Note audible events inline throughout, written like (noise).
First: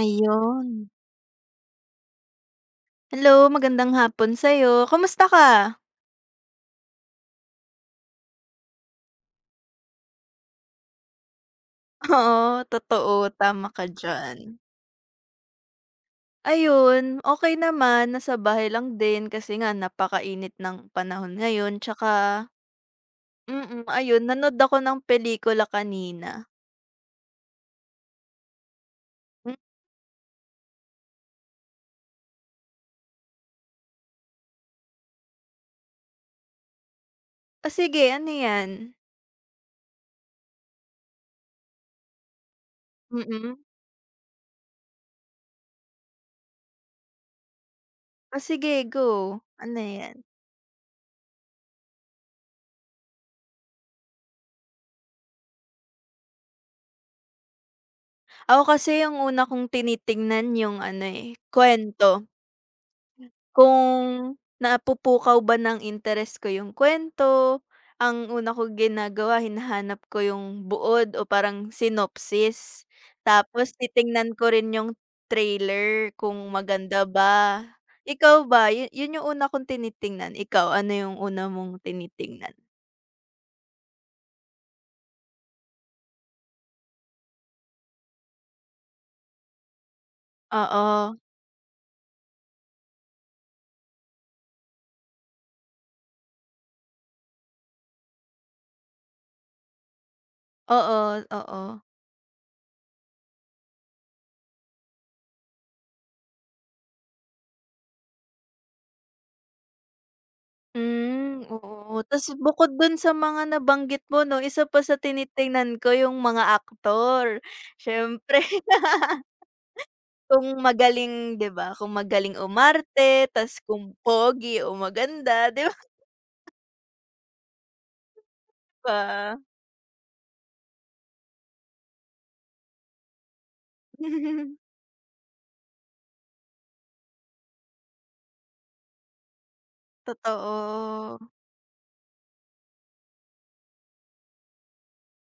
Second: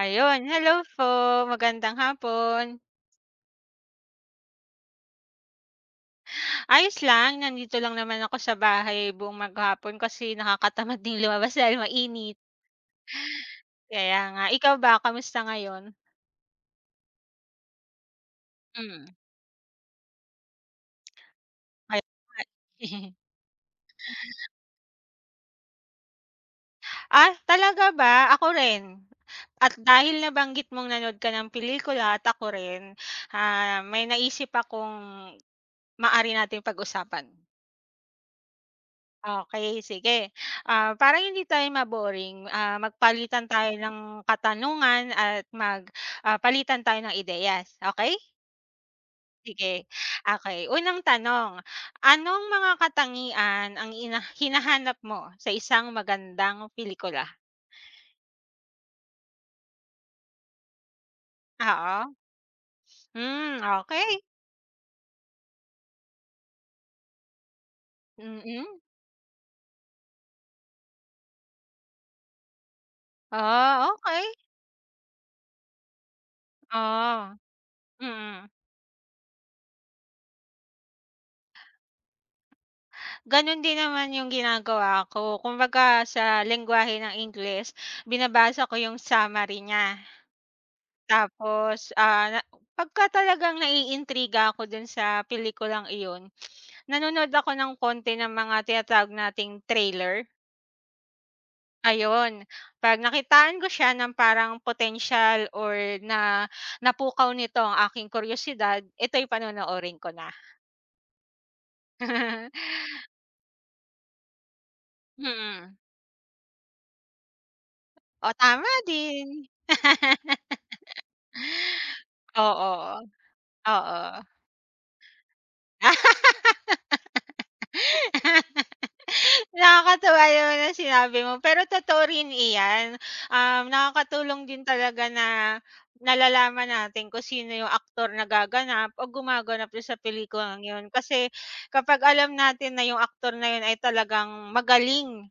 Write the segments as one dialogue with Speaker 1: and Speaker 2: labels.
Speaker 1: Ayun, hello po, magandang hapon.
Speaker 2: Hello, magandang hapon sa'yo. Kamusta ka?
Speaker 1: Ayos lang, nandito lang naman ako sa bahay buong maghapon kasi nakakatamad ding lumabas dahil
Speaker 2: (laughs)
Speaker 1: mainit.
Speaker 2: Oo, totoo, tama ka
Speaker 1: Kaya
Speaker 2: diyan.
Speaker 1: nga, ikaw ba kamusta ngayon?
Speaker 2: Ayun, okey naman. Nasa bahay lang
Speaker 1: Hmm.
Speaker 2: din kasi nga napakainit ng panahon ngayon
Speaker 1: Kaya
Speaker 2: tsaka
Speaker 1: nga. (laughs)
Speaker 2: ayun nanood ako ng pelikula kanina.
Speaker 1: Ah, talaga ba? Ako rin.
Speaker 2: Hmm,
Speaker 1: At dahil nabanggit mong nanood ka ng pelikula at ako rin, may naisip akong maaari natin pag-usapan.
Speaker 2: o sige ano 'yan?
Speaker 1: Okay, sige. Ah, para hindi tayo maboring, magpalitan
Speaker 2: Mm.
Speaker 1: tayo ng katanungan at palitan tayo ng ideyas, okay.
Speaker 2: O sige go,
Speaker 1: Sige,
Speaker 2: ano 'yan?
Speaker 1: okay. Unang tanong, anong mga katangian ang hinahanap mo sa isang magandang pelikula?
Speaker 2: Ako kasi yung una kong tinitingnan yung ano, eh,
Speaker 1: Oo.
Speaker 2: kuwento.
Speaker 1: Hmm, okay.
Speaker 2: Kung napupukaw ba ng interes ko yung kwento ang una
Speaker 1: Mm.
Speaker 2: kong ginagawa hinahanap ko yung buod o parang synopsis. Tapos
Speaker 1: Ah, okey.
Speaker 2: titingnan ko rin yung trailer kung maganda
Speaker 1: Oo.
Speaker 2: ba. Ikaw
Speaker 1: Mm.
Speaker 2: ba, yun yung una kong tinitingnan, ikaw ano yung una mong tinitingnan?
Speaker 1: Gano'n din naman yung ginagawa ko. Kumbaga sa lengguwahe ng Ingles, binabasa ko yung summary niya.
Speaker 2: Oo,
Speaker 1: Tapos, ah, na pagka talagang naiintriga ako dun sa pelikulang iyon, nanonood ako ng konti ng mga tinatawag nating trailer,
Speaker 2: oo, oo.
Speaker 1: ayun. 'Pag nakitaan ko siya ng parang potensyal or na napukaw nito ang aking kuryosidad, ito'y panonoorin ko na.
Speaker 2: Hmm, oo. Tas bukod
Speaker 1: (laughs)
Speaker 2: dun sa mga nabanggit mo 'no, isa pa sa
Speaker 1: Mm.
Speaker 2: tinitingnan ko yung mga aktor,
Speaker 1: O,
Speaker 2: siyempre.
Speaker 1: tama
Speaker 2: (laughs)
Speaker 1: din.
Speaker 2: Kung
Speaker 1: (laughs)
Speaker 2: magaling, 'di ba, kung magaling
Speaker 1: Oo.
Speaker 2: umarte tas kung
Speaker 1: Oo.
Speaker 2: pogi o maganda, 'di
Speaker 1: (laughs)
Speaker 2: ba?
Speaker 1: Nakakatuwa yun na sinabi mo, pero totoo rin iyan. Nakakatulong
Speaker 2: (laughs)
Speaker 1: din talaga na nalalaman natin kung sino yung aktor na gaganap o gumaganap dun sa pelikulang yun.
Speaker 2: Totoo,
Speaker 1: Kasi kapag alam natin na yung aktor na yun ay talagang magaling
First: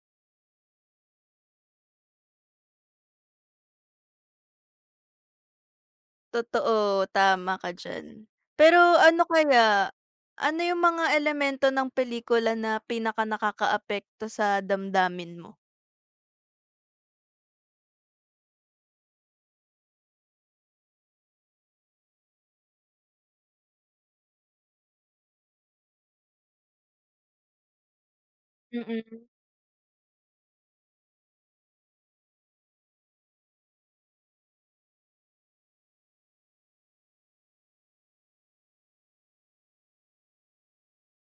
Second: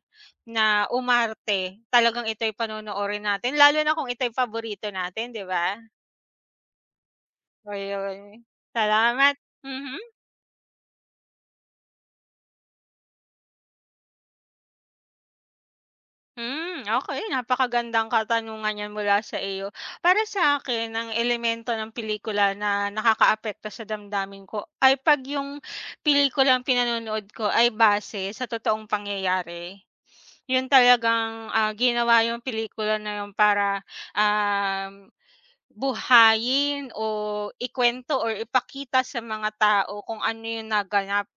Speaker 1: na umarte, talagang ito'y panonoorin natin lalo na kung ito'y paborito natin, 'di ba?
Speaker 2: totoo, tama ka diyan.
Speaker 1: Ayun,
Speaker 2: Pero ano
Speaker 1: salamat.
Speaker 2: kaya,
Speaker 1: Mhm.
Speaker 2: ano yung mga elemento ng pelikula na pinakanakakaapekto sa damdamin mo?
Speaker 1: Hmm, okay. Napakagandang katanungan 'yan mula sa iyo. Para sa akin, ang elemento ng pelikula na nakakaapekto sa damdamin ko ay 'pag yung pelikulang pinanonood ko ay base sa totoong
Speaker 2: Mm.
Speaker 1: pangyayari. Yun talagang, ginawa yung pelikula na yun para, um buhayin o ikwento or ipakita sa mga tao kung ano yung naganap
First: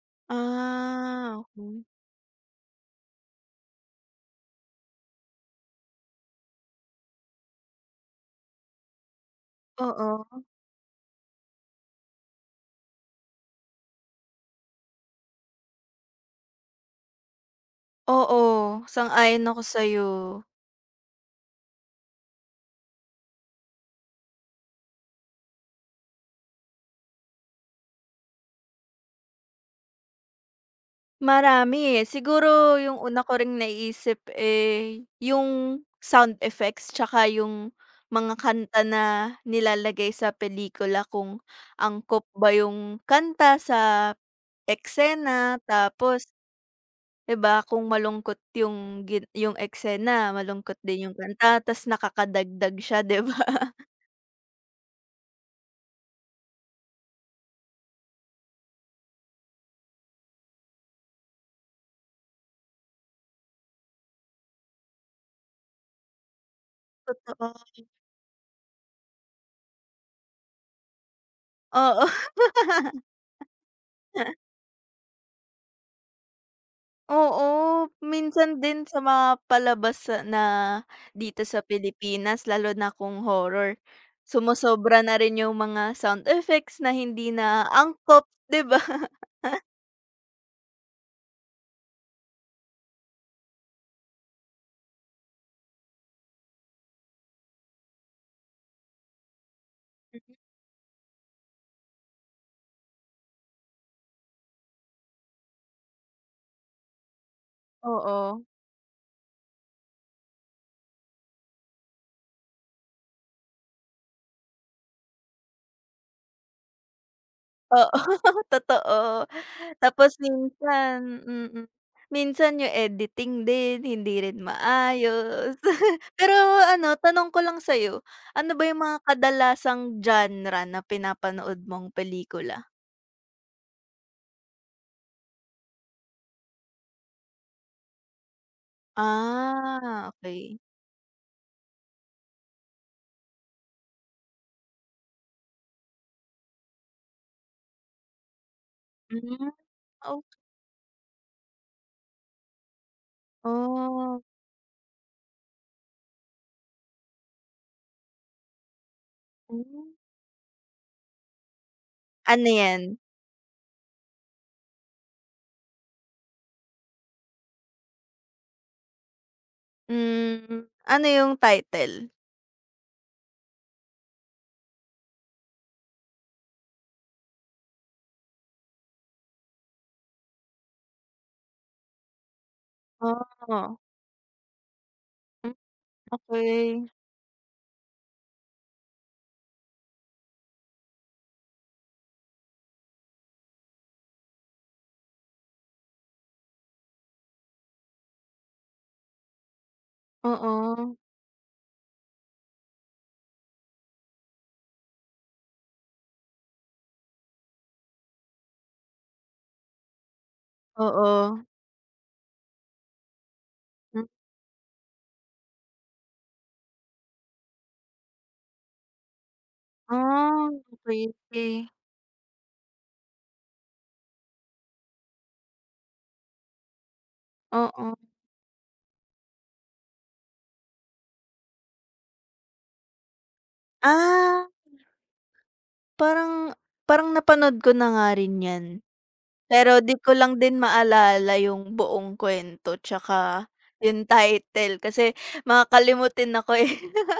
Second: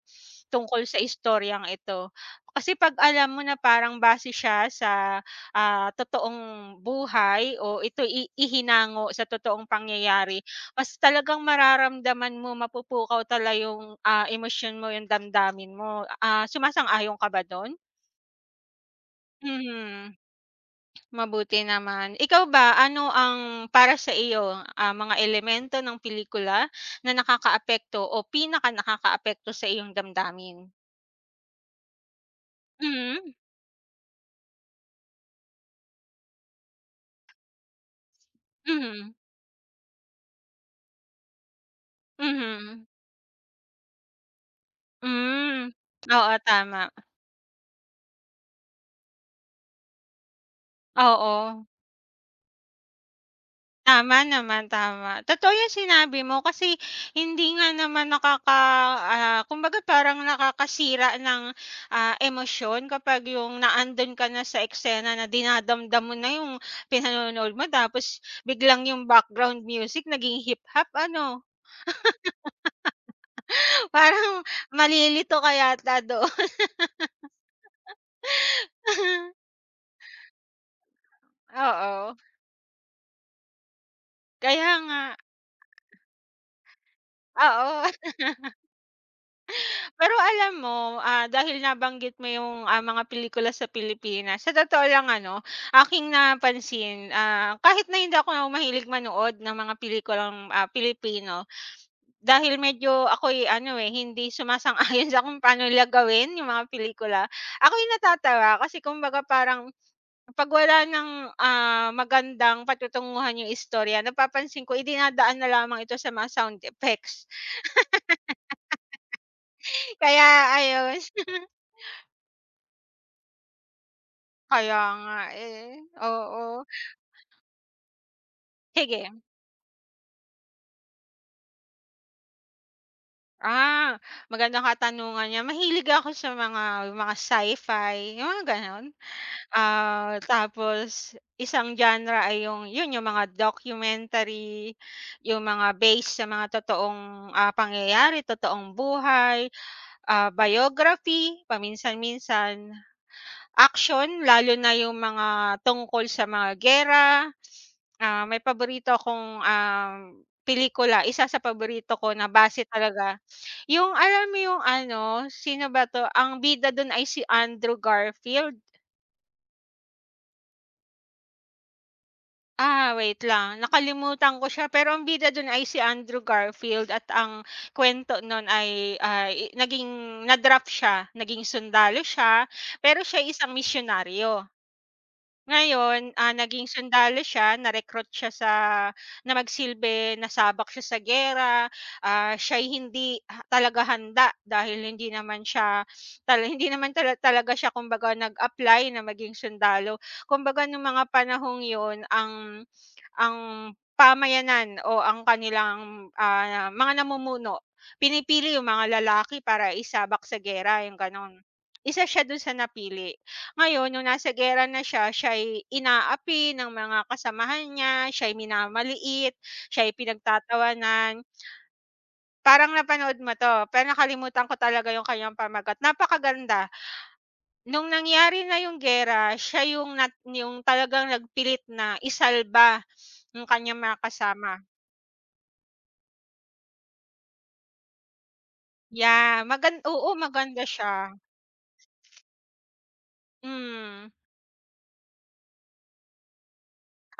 Speaker 1: tungkol sa
Speaker 2: Ah,
Speaker 1: istoryang
Speaker 2: okey.
Speaker 1: ito. Kasi 'pag alam mo na parang base siya sa, totoong buhay o ito ihinango sa totoong
Speaker 2: Oo,
Speaker 1: pangyayari, mas talagang mararamdaman mo, mapupukaw yung, emosyon mo, yung damdamin mo. Ah, sumasang-ayon ka ba dun?
Speaker 2: oo, sang-ayon ako sa'yo.
Speaker 1: Mhm. Mabuti naman. Ikaw ba, ano ang para sa iyo, mga elemento ng pelikula na nakakaapekto o pinakanakakaapekto sa iyong damdamin?
Speaker 2: Marami, eh. Siguro yung una
Speaker 1: Mhm,
Speaker 2: ko ring naiisip, eh, yung sound effects tsaka yung mga kanta na
Speaker 1: mhm,
Speaker 2: nilalagay sa pelikula kung angkop ba
Speaker 1: mhm.
Speaker 2: yung kanta sa eksena.
Speaker 1: Hmm,
Speaker 2: Tapos
Speaker 1: oo, tama.
Speaker 2: 'di ba kung malungkot yung yung eksena, malungkot din yung kanta
Speaker 1: Oo.
Speaker 2: ta's nakakadagdag siya, 'di ba? (laughs)
Speaker 1: Tama naman, tama. Totoo yung sinabi mo kasi hindi nga naman kumbaga parang nakakasira ng, emosyon kapag yung naandun ka na sa eksena na dinadamdam mo na yung pinanonood
Speaker 2: Totoo.
Speaker 1: mo tapos biglang yung background music naging hip-hop ano,
Speaker 2: Oo. (laughs)
Speaker 1: (laughs) parang malilito ka yata doon.
Speaker 2: Oo, minsan din sa mga
Speaker 1: (laughs)
Speaker 2: palabas sa na dito sa
Speaker 1: Oo,
Speaker 2: Pilipinas lalo na kung horror,
Speaker 1: kaya nga,
Speaker 2: sumosobra na rin yung mga sound effects na hindi na
Speaker 1: oo.
Speaker 2: angkop, 'di ba? (laughs)
Speaker 1: Pero alam mo, dahil nabanggit mo yung, mga pelikula sa Pilipinas, sa totoo lang ano, aking napansin, kahit na hindi ako mahilig manood ng mga pelikulang, Pilipino, dahil medyo ako ano, eh, hindi sumasang-ayon (laughs) sa kung paano nila gawin yung mga pelikula, ako'y
Speaker 2: Oo.
Speaker 1: natatawa kasi kumbaga parang 'pag wala ng, magandang patutunguhan yung istorya napapansin ko idinadaan na lamang ito sa mga sound effects.
Speaker 2: Oo, (laughs) totoo.
Speaker 1: (laughs)
Speaker 2: Tapos
Speaker 1: Kaya ayun.
Speaker 2: minsan minsan yung editing din hindi rin
Speaker 1: Kaya nga
Speaker 2: maayos.
Speaker 1: eh,
Speaker 2: (laughs) Pero
Speaker 1: oo.
Speaker 2: ano, tanong ko lang sa'yo, ano ba yung mga
Speaker 1: Sige,
Speaker 2: kadalasang genre na pinapanood mong pelikula?
Speaker 1: ah, magandang katanungan niya. Mahilig ako sa mga sci-fi, yung mga gano'n.
Speaker 2: Ah,
Speaker 1: Ah,
Speaker 2: okay.
Speaker 1: tapos isang genre ay yung yun, yung mga documentary, yung mga based sa mga totoong, pangyayari, totoong buhay,
Speaker 2: Hmm, o
Speaker 1: biography paminsan-minsan. Action,
Speaker 2: oh,
Speaker 1: lalo na yung mga tungkol sa mga giyera. Ah, may paborito akong,
Speaker 2: hmm.
Speaker 1: um, pelikula, isa sa paborito ko na
Speaker 2: Ano
Speaker 1: base
Speaker 2: 'yan?
Speaker 1: talaga yung alam mo yung ano, sino ba 'to, ang bida dun ay si Andrew Garfield.
Speaker 2: Ano yung title?
Speaker 1: Ah, wait lang, nakalimutan ko siya, pero ang bida dun ay si Andrew Garfield at ang kuwento nun ay, ah, i naging na-draft siya, naging sundalo siya, pero siya ay isang
Speaker 2: Ah,
Speaker 1: misyonaryo.
Speaker 2: hmm,
Speaker 1: Ngayon, naging
Speaker 2: okey.
Speaker 1: sundalo siya, na-recruit siya na magsilbi, nasabak siya sa giyera, siya'y hindi talaga handa dahil hindi naman siya hindi naman talaga siya kumbaga nag-apply na maging sundalo. Kumbaga nung
Speaker 2: Oo.
Speaker 1: mga panahong yun ang pamayanan o ang kanilang, mga namumuno, pinipili yung mga lalaki para isabak sa gera yung gano'n.
Speaker 2: Oo.
Speaker 1: Isa siya dun sa napili. Ngayon nung
Speaker 2: Hmm,
Speaker 1: nasa gera na siya, siya'y inaapi ng mga kasamahan niya, siya'y minamaliit, siya'y
Speaker 2: ah,
Speaker 1: pinagtatawanan.
Speaker 2: okey.
Speaker 1: Parang napanood mo 'to, pero nakalimutan ko talaga yung kanyang pamagat, napakaganda. Nung
Speaker 2: Oo.
Speaker 1: nangyari na yung gera siya yung nat yung talagang nagpilit na isalba ng kanyang mga
Speaker 2: Ah,
Speaker 1: kasama.
Speaker 2: parang parang napanood ko na nga rin 'yan.
Speaker 1: Yeah,
Speaker 2: Pero di
Speaker 1: oo,
Speaker 2: ko lang din
Speaker 1: maganda siya.
Speaker 2: maalala yung buong kuwento tsaka yung
Speaker 1: Hmm.
Speaker 2: title kasi makakalimutin ako, eh.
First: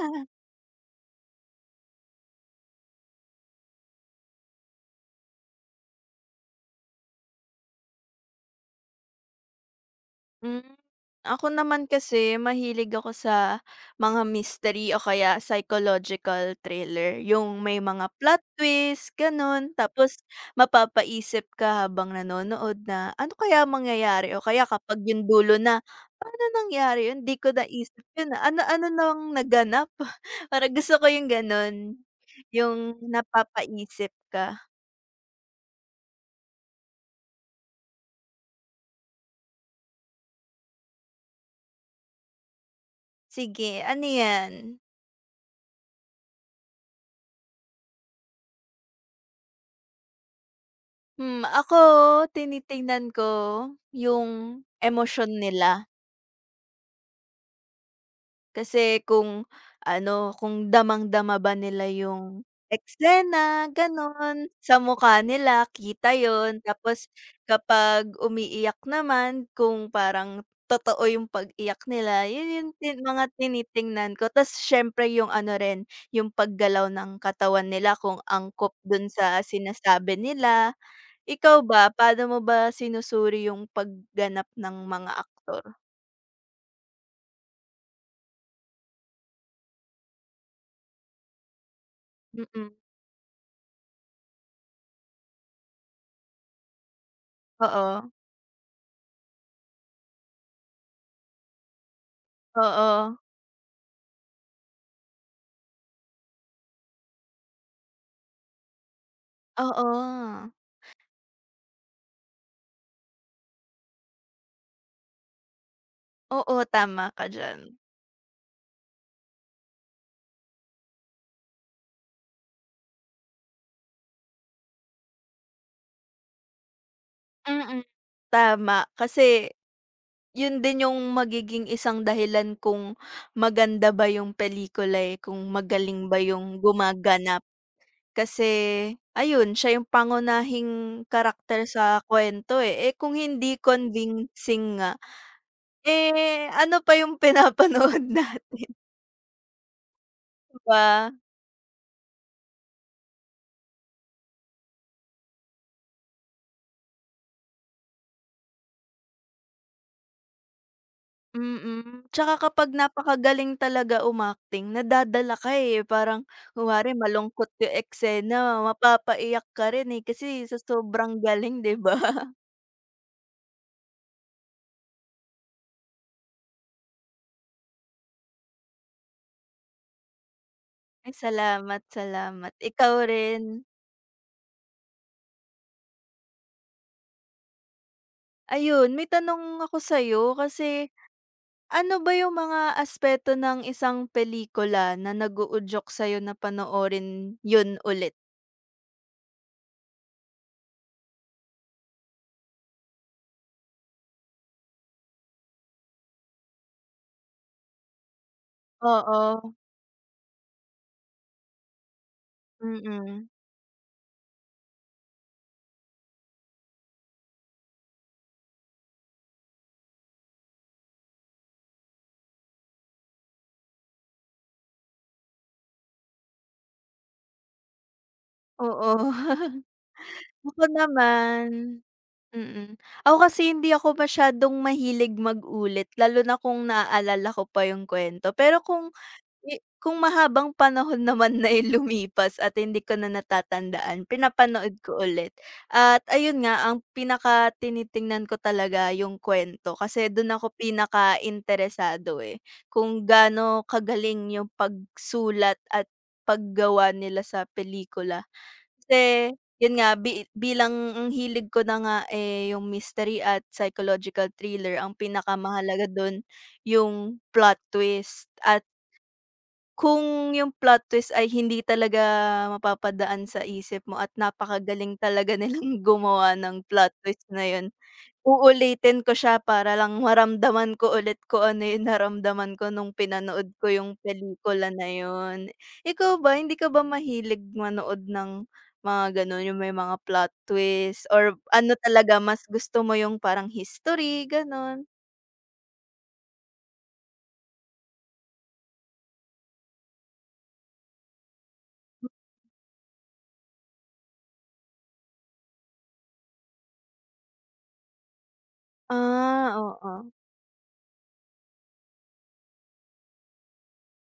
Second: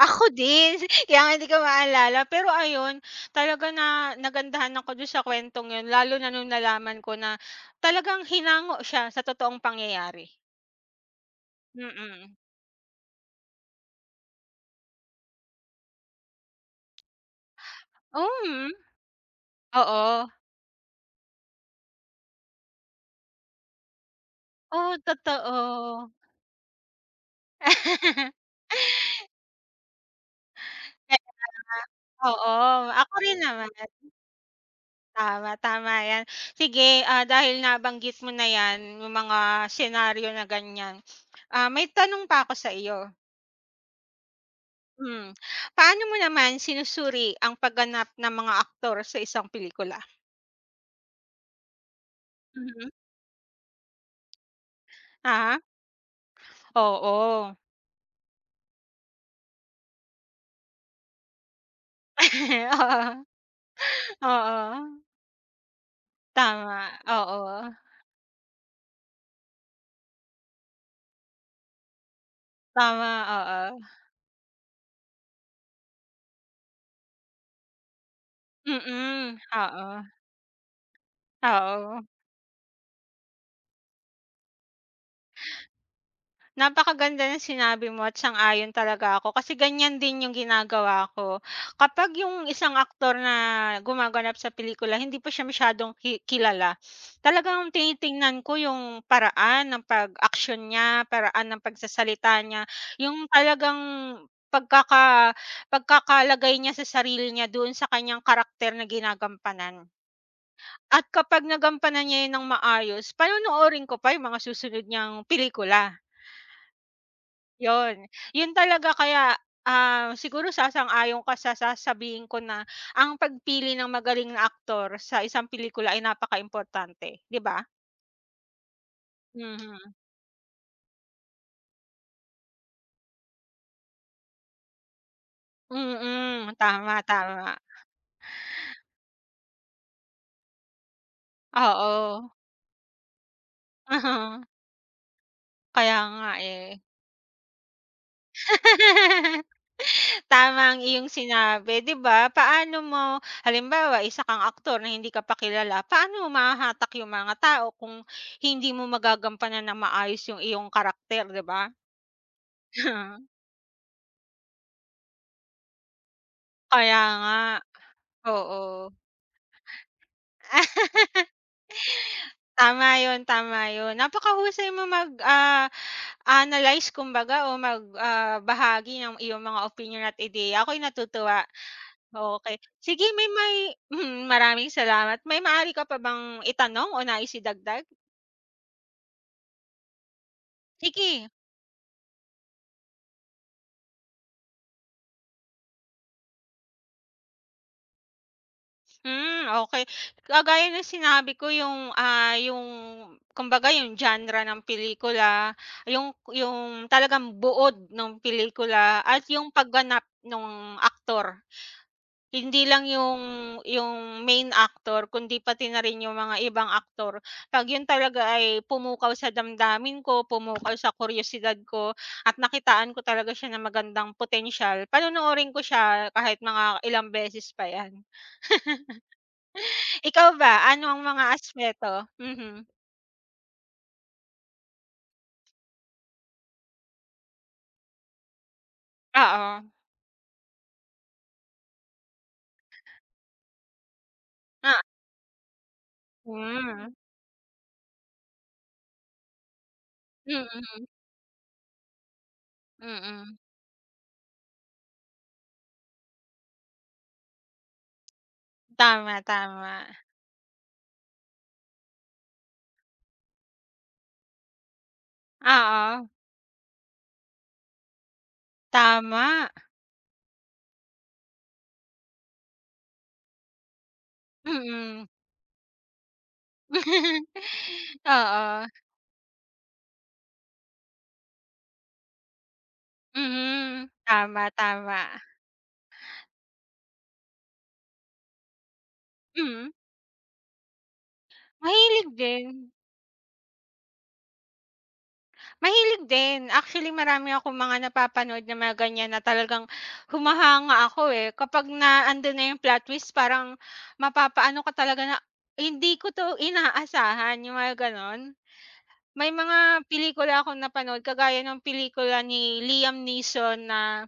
Speaker 1: Ako din, (laughs) kaya nga hindi ko maalala. Pero ayun, talaga na nagandahan ako dun sa kuwentong yun lalo na nung nalaman ko na talagang hinango siya sa totoong pangyayari.
Speaker 2: Hmm, ako naman
Speaker 1: Mm.
Speaker 2: kasi mahilig ako sa mga mystery o kaya psychological thriller, yung may mga plot
Speaker 1: Hmm,
Speaker 2: twist gano'n. Tapos
Speaker 1: oo.
Speaker 2: mapapaisip ka habang nanonood na, "Ano kaya mangyayari?" O kaya
Speaker 1: Oo,
Speaker 2: kapag yung dulo na,
Speaker 1: totoo.
Speaker 2: "Paano nangyari yun? 'Di ko naisip yun, ah,
Speaker 1: (laughs)
Speaker 2: ano-ano nang naganap?" (laughs) Para gusto ko yung gano'n,
Speaker 1: Kaya oo,
Speaker 2: yung
Speaker 1: ako rin naman.
Speaker 2: napapaisip ka.
Speaker 1: Tama, tama yan. Sige, dahil nabanggit mo na yan, yung mga senaryo na ganyan. Ah, may tanong pa ako sa iyo.
Speaker 2: Sige, ano 'yan?
Speaker 1: Hmm, paano mo naman sinusuri ang pagganap ng mga aktor sa isang pelikula?
Speaker 2: Ako
Speaker 1: Mhm.
Speaker 2: tinitingnan ko yung emosyon
Speaker 1: Ah,
Speaker 2: nila.
Speaker 1: oo.
Speaker 2: Kasi kung ano, kung damang-dama ba nila yung
Speaker 1: (laughs) Oo,
Speaker 2: eksena, gano'n. Sa
Speaker 1: oo.
Speaker 2: mukha nila kita yon.
Speaker 1: Tama,
Speaker 2: Tapos
Speaker 1: oo.
Speaker 2: kapag umiiyak naman kung parang totoo yung pag-iyak nila, yun yung tin
Speaker 1: Tama,
Speaker 2: mga
Speaker 1: oo.
Speaker 2: tinitingnan ko. Tapos siyempre yung ano rin, yung paggalaw ng katawan nila kung angkop dun
Speaker 1: Mm,
Speaker 2: sa
Speaker 1: oo,
Speaker 2: sinasabi nila. Ikaw ba,
Speaker 1: oo.
Speaker 2: paano mo ba sinusuri yung pagganap ng mga aktor?
Speaker 1: Napakaganda ng sinabi mo at sang-ayon talaga ako kasi ganyan din yung ginagawa ko. Kapag yung
Speaker 2: Mm.
Speaker 1: isang aktor na gumaganap sa pelikula hindi pa siya masyadong kilala, talagang
Speaker 2: Oo,
Speaker 1: tinitingnan ko yung paraan ng pag action niya, paraan ng pagsasalita niya, yung
Speaker 2: oo,
Speaker 1: talagang pagkaka pagkakalagay niya sa sarili niya doon sa kanyang karakter na ginagampanan.
Speaker 2: oo,
Speaker 1: At kapag nagampanan niya yun ng maayos, panonoorin ko pa yung mga susunod niyang pelikula.
Speaker 2: oo, tama ka diyan.
Speaker 1: Yun, yun talaga kaya, siguro sasang-ayon ka sa sasabihin ko na ang pagpili ng magaling na aktor sa isang pelikula ay napakaimportante, 'di ba?
Speaker 2: Mm. Tama, kasi
Speaker 1: Mhm,
Speaker 2: yun din yung magiging isang dahilan kung maganda ba yung pelikula, eh, kung magaling ba
Speaker 1: mm,
Speaker 2: yung
Speaker 1: tama,
Speaker 2: gumaganap.
Speaker 1: tama.
Speaker 2: Kasi ayun, siya yung pangunahing karakter sa
Speaker 1: Oo,
Speaker 2: kuwento, eh. Eh, kung hindi
Speaker 1: (laughs) uh
Speaker 2: convincing nga,
Speaker 1: kaya nga,
Speaker 2: eh,
Speaker 1: eh.
Speaker 2: ano pa yung pinapanood (laughs) na,
Speaker 1: (laughs)
Speaker 2: 'di
Speaker 1: Tama ang iyong
Speaker 2: ba?
Speaker 1: sinabi, 'di ba? Paano mo halimbawa isa kang aktor na hindi ka pakilala. Paano mo mahahatak yung mga tao kung hindi mo magagampanan ng maayos yung iyong karakter, 'di ba?
Speaker 2: Mm, tsaka kapag
Speaker 1: (laughs)
Speaker 2: napakagaling talaga umacting nadadala ka, eh, parang kunwari
Speaker 1: Kaya nga,
Speaker 2: malungkot yung
Speaker 1: oo.
Speaker 2: eksena mapapaiyak ka rin, eh, kasi sa
Speaker 1: (laughs)
Speaker 2: sobrang galing 'di ba? (laughs)
Speaker 1: Tama yun, tama yun. Napakahusay mo mag, analyze kumbaga o magbahagi ng iyong mga opinion at ideya. Ako'y
Speaker 2: Ay
Speaker 1: natutuwa,
Speaker 2: salamat, salamat.
Speaker 1: okay.
Speaker 2: Ikaw
Speaker 1: Sige may
Speaker 2: rin.
Speaker 1: may (laughs) maraming salamat. May maaari ka pa bang itanong o nais idagdag?
Speaker 2: Ayun, may tanong ako sa'yo kasi
Speaker 1: Sige.
Speaker 2: ano ba yung mga aspeto ng isang pelikula na nag-uudyok sa'yo na panoorin yun ulit?
Speaker 1: Hmm, okay. Kagaya ng sinabi ko yung kumbaga yung genre ng pelikula, yung talagang buod ng pelikula at yung
Speaker 2: Oo,
Speaker 1: pagganap ng aktor. Hindi lang yung
Speaker 2: mm.
Speaker 1: yung main actor kundi pati na rin yung mga ibang aktor. 'Pag yun talaga ay pumukaw sa damdamin ko, pumukaw sa kuryusidad ko at nakitaan ko talaga siya na magandang potensyal, panonoorin ko siya kahit mga ilang beses pa 'yan.
Speaker 2: Oo. (laughs)
Speaker 1: Ikaw ba,
Speaker 2: Ako
Speaker 1: ano ang mga
Speaker 2: naman.
Speaker 1: aspeto. Mhm,
Speaker 2: Mm. Ako kasi hindi ako masyadong mahilig mag-ulit lalo na kung naaalala ko pa yung kwento. Pero kung
Speaker 1: oo,
Speaker 2: Ye kung mahabang panahon (laughs) naman na yung lumipas at hindi ko na natatandaan, pinapanood
Speaker 1: ah,
Speaker 2: ko ulit. At ayun nga, ang
Speaker 1: hmm,
Speaker 2: pinaka tinitingnan ko talaga yung kwento kasi dun ako
Speaker 1: mm,
Speaker 2: pinaka interesado eh, kung
Speaker 1: mm,
Speaker 2: gaano kagaling yung pagsulat at paggawa nila sa pelikula.
Speaker 1: tama,
Speaker 2: Kasi
Speaker 1: tama.
Speaker 2: yun nga bilang ang hilig ko na nga, eh, yung mystery at psychological thriller ang pinakamahalaga
Speaker 1: Oo,
Speaker 2: dun yung plot twist at
Speaker 1: tama,
Speaker 2: kung yung plot twist ay hindi talaga mapapadaan sa isip mo at napakagaling
Speaker 1: mm.
Speaker 2: talaga nilang (laughs) gumawa ng plot twist
Speaker 1: (laughs)
Speaker 2: na yun.
Speaker 1: Oo,
Speaker 2: Uulitin ko siya para lang maramdaman ko ulit kung ano yung naramdaman ko nung pinanood ko
Speaker 1: mhm,
Speaker 2: yung
Speaker 1: tama,
Speaker 2: pelikula na
Speaker 1: tama,
Speaker 2: yun. Ikaw ba, hindi ka ba mahilig manood ng mga gano'n, yung
Speaker 1: mm,
Speaker 2: may mga plot twist or ano
Speaker 1: mahilig
Speaker 2: talaga mas
Speaker 1: din.
Speaker 2: gusto mo yung parang history, gano'n?
Speaker 1: Mahilig din. Actually, marami akong mga napapanood na mga ganyan na talagang humahanga ako, eh. Kapag na andun na yung plot twist parang mapapaano ka talaga na, "Hindi ko 'to inaasahan," yung mga gano'n. May
Speaker 2: Ah,
Speaker 1: mga
Speaker 2: oo.
Speaker 1: pelikula akong napanood kagaya ng pelikula ni Liam Neeson na,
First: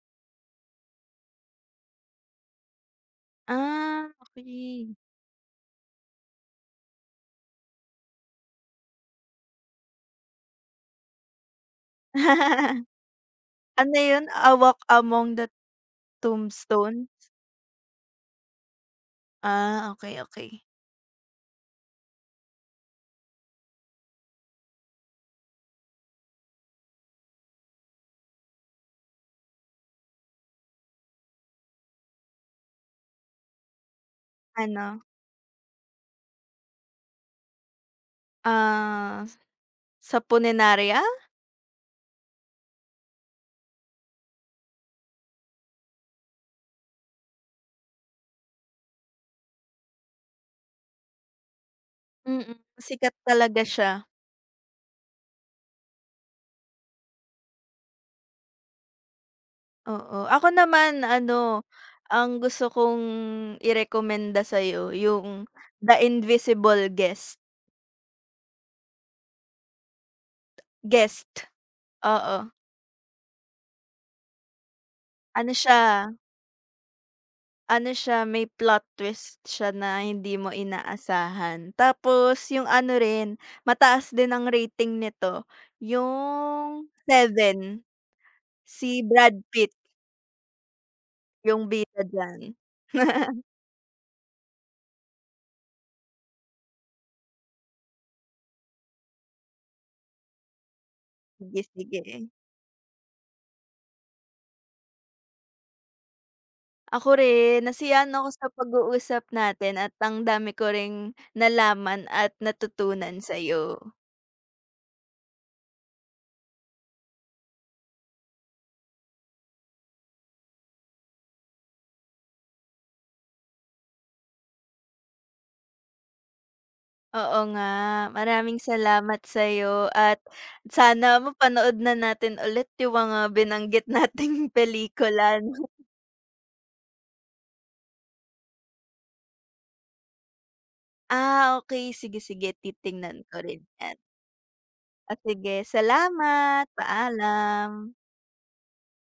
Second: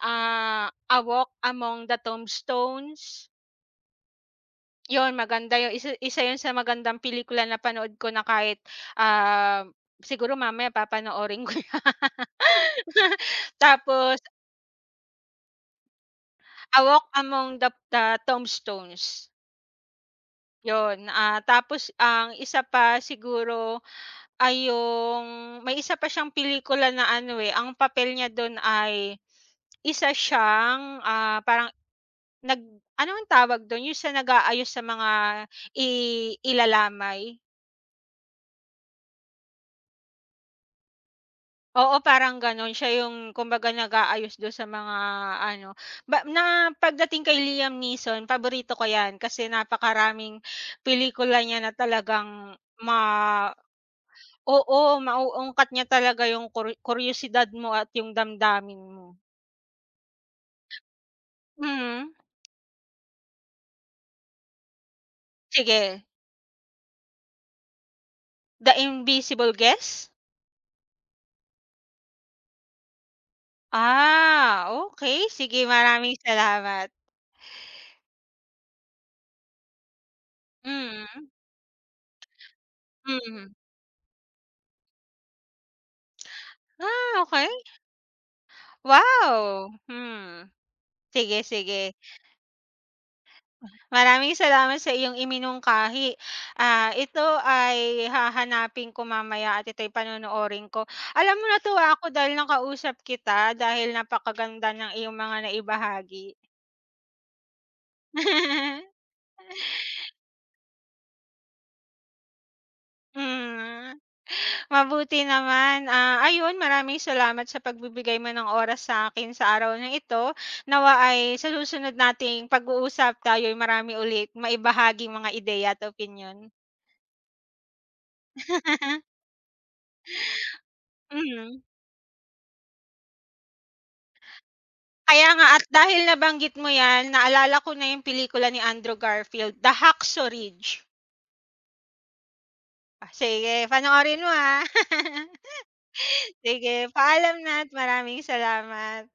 Speaker 1: ah, A Walk Among the Tombstones.
Speaker 2: Ah, okay.
Speaker 1: Yon maganda 'yun. Isa isa 'yun sa magandang pelikula napanood ko na kahit, ah, siguro mamaya papanoorin ko (laughs) 'yun.
Speaker 2: (laughs) Ano
Speaker 1: Tapos
Speaker 2: yun, A Walk Among the
Speaker 1: A
Speaker 2: Tombstone?
Speaker 1: Walk Among the Tombstones,
Speaker 2: Ah, okay, okay.
Speaker 1: 'yun. Ah, tapos ang isa pa siguro ay yung may isa pa siyang pelikula na ano, eh, ang papel niya dun ay isa siyang, parang nag ano ang tawag dun, yung sa nag-aayos sa
Speaker 2: Ano,
Speaker 1: mga i ilalamay?
Speaker 2: ah, sa Punenaria?
Speaker 1: Oo, parang gano'n. Siya yung kumbaga nag-aayos do'n sa mga ano ba na pagdating kay Liam Neeson, paborito ko 'yan kasi napakaraming pelikula niya na talagang ma
Speaker 2: Sikat talaga siya,
Speaker 1: oo, mauungkat niya talaga yung kuryusidad mo at yung damdamin mo.
Speaker 2: oo. Ako naman ano,
Speaker 1: Mhm,
Speaker 2: ang gusto kong irekomenda sa'yo yung The
Speaker 1: sige.
Speaker 2: Invisible Guest.
Speaker 1: The Invisible Guest?
Speaker 2: Guest, oo.
Speaker 1: Ah, okay.
Speaker 2: Ano
Speaker 1: Sige,
Speaker 2: siya,
Speaker 1: maraming salamat.
Speaker 2: ano siya may plot twist siya na hindi mo
Speaker 1: Mm,
Speaker 2: inaasahan. Tapos yung ano rin,
Speaker 1: mm.
Speaker 2: mataas din ang rating nito, yung
Speaker 1: Ah, okay.
Speaker 2: 7. Si Brad
Speaker 1: Wow!
Speaker 2: Pitt
Speaker 1: Hmm, sige,
Speaker 2: yung
Speaker 1: sige.
Speaker 2: bida diyan. (laughs)
Speaker 1: Maraming salamat sa iyong iminungkahi. Ah, ito ay hahanapin ko mamaya at ito'y panonoorin ko. Alam mo,
Speaker 2: Sige,
Speaker 1: natuwa ako
Speaker 2: sige.
Speaker 1: dahil nakausap kita dahil napakaganda ng iyong mga naibahagi.
Speaker 2: Ako rin, nasiyahan ako sa
Speaker 1: (laughs)
Speaker 2: pag-uusap natin at ang dami ko ring nalaman at natutunan sa'yo.
Speaker 1: Hmm, mabuti naman. Ah, ayun, maraming salamat sa pagbibigay mo ng oras sa akin sa araw na ito. Nawa ay sa susunod nating pag-uusap tayo'y marami ulit maibahagi mga ideya at opinyon.
Speaker 2: Oo nga, maraming
Speaker 1: Mhm. (laughs)
Speaker 2: salamat sa'yo at sana mapanood na natin ulit yung mga binanggit (laughs) nating pelikula
Speaker 1: Kaya nga at
Speaker 2: 'no.
Speaker 1: dahil nabanggit mo 'yan, naalala ko na 'yung pelikula ni Andrew Garfield, The Hacksaw Ridge.
Speaker 2: Ah, okay sige, sige
Speaker 1: Ah,
Speaker 2: titingnan ko rin
Speaker 1: sige
Speaker 2: 'yan.
Speaker 1: panoorin mo, ah.
Speaker 2: Oh,
Speaker 1: (laughs)
Speaker 2: sige salamat,
Speaker 1: Sige, paalam na at
Speaker 2: paalam.
Speaker 1: maraming salamat.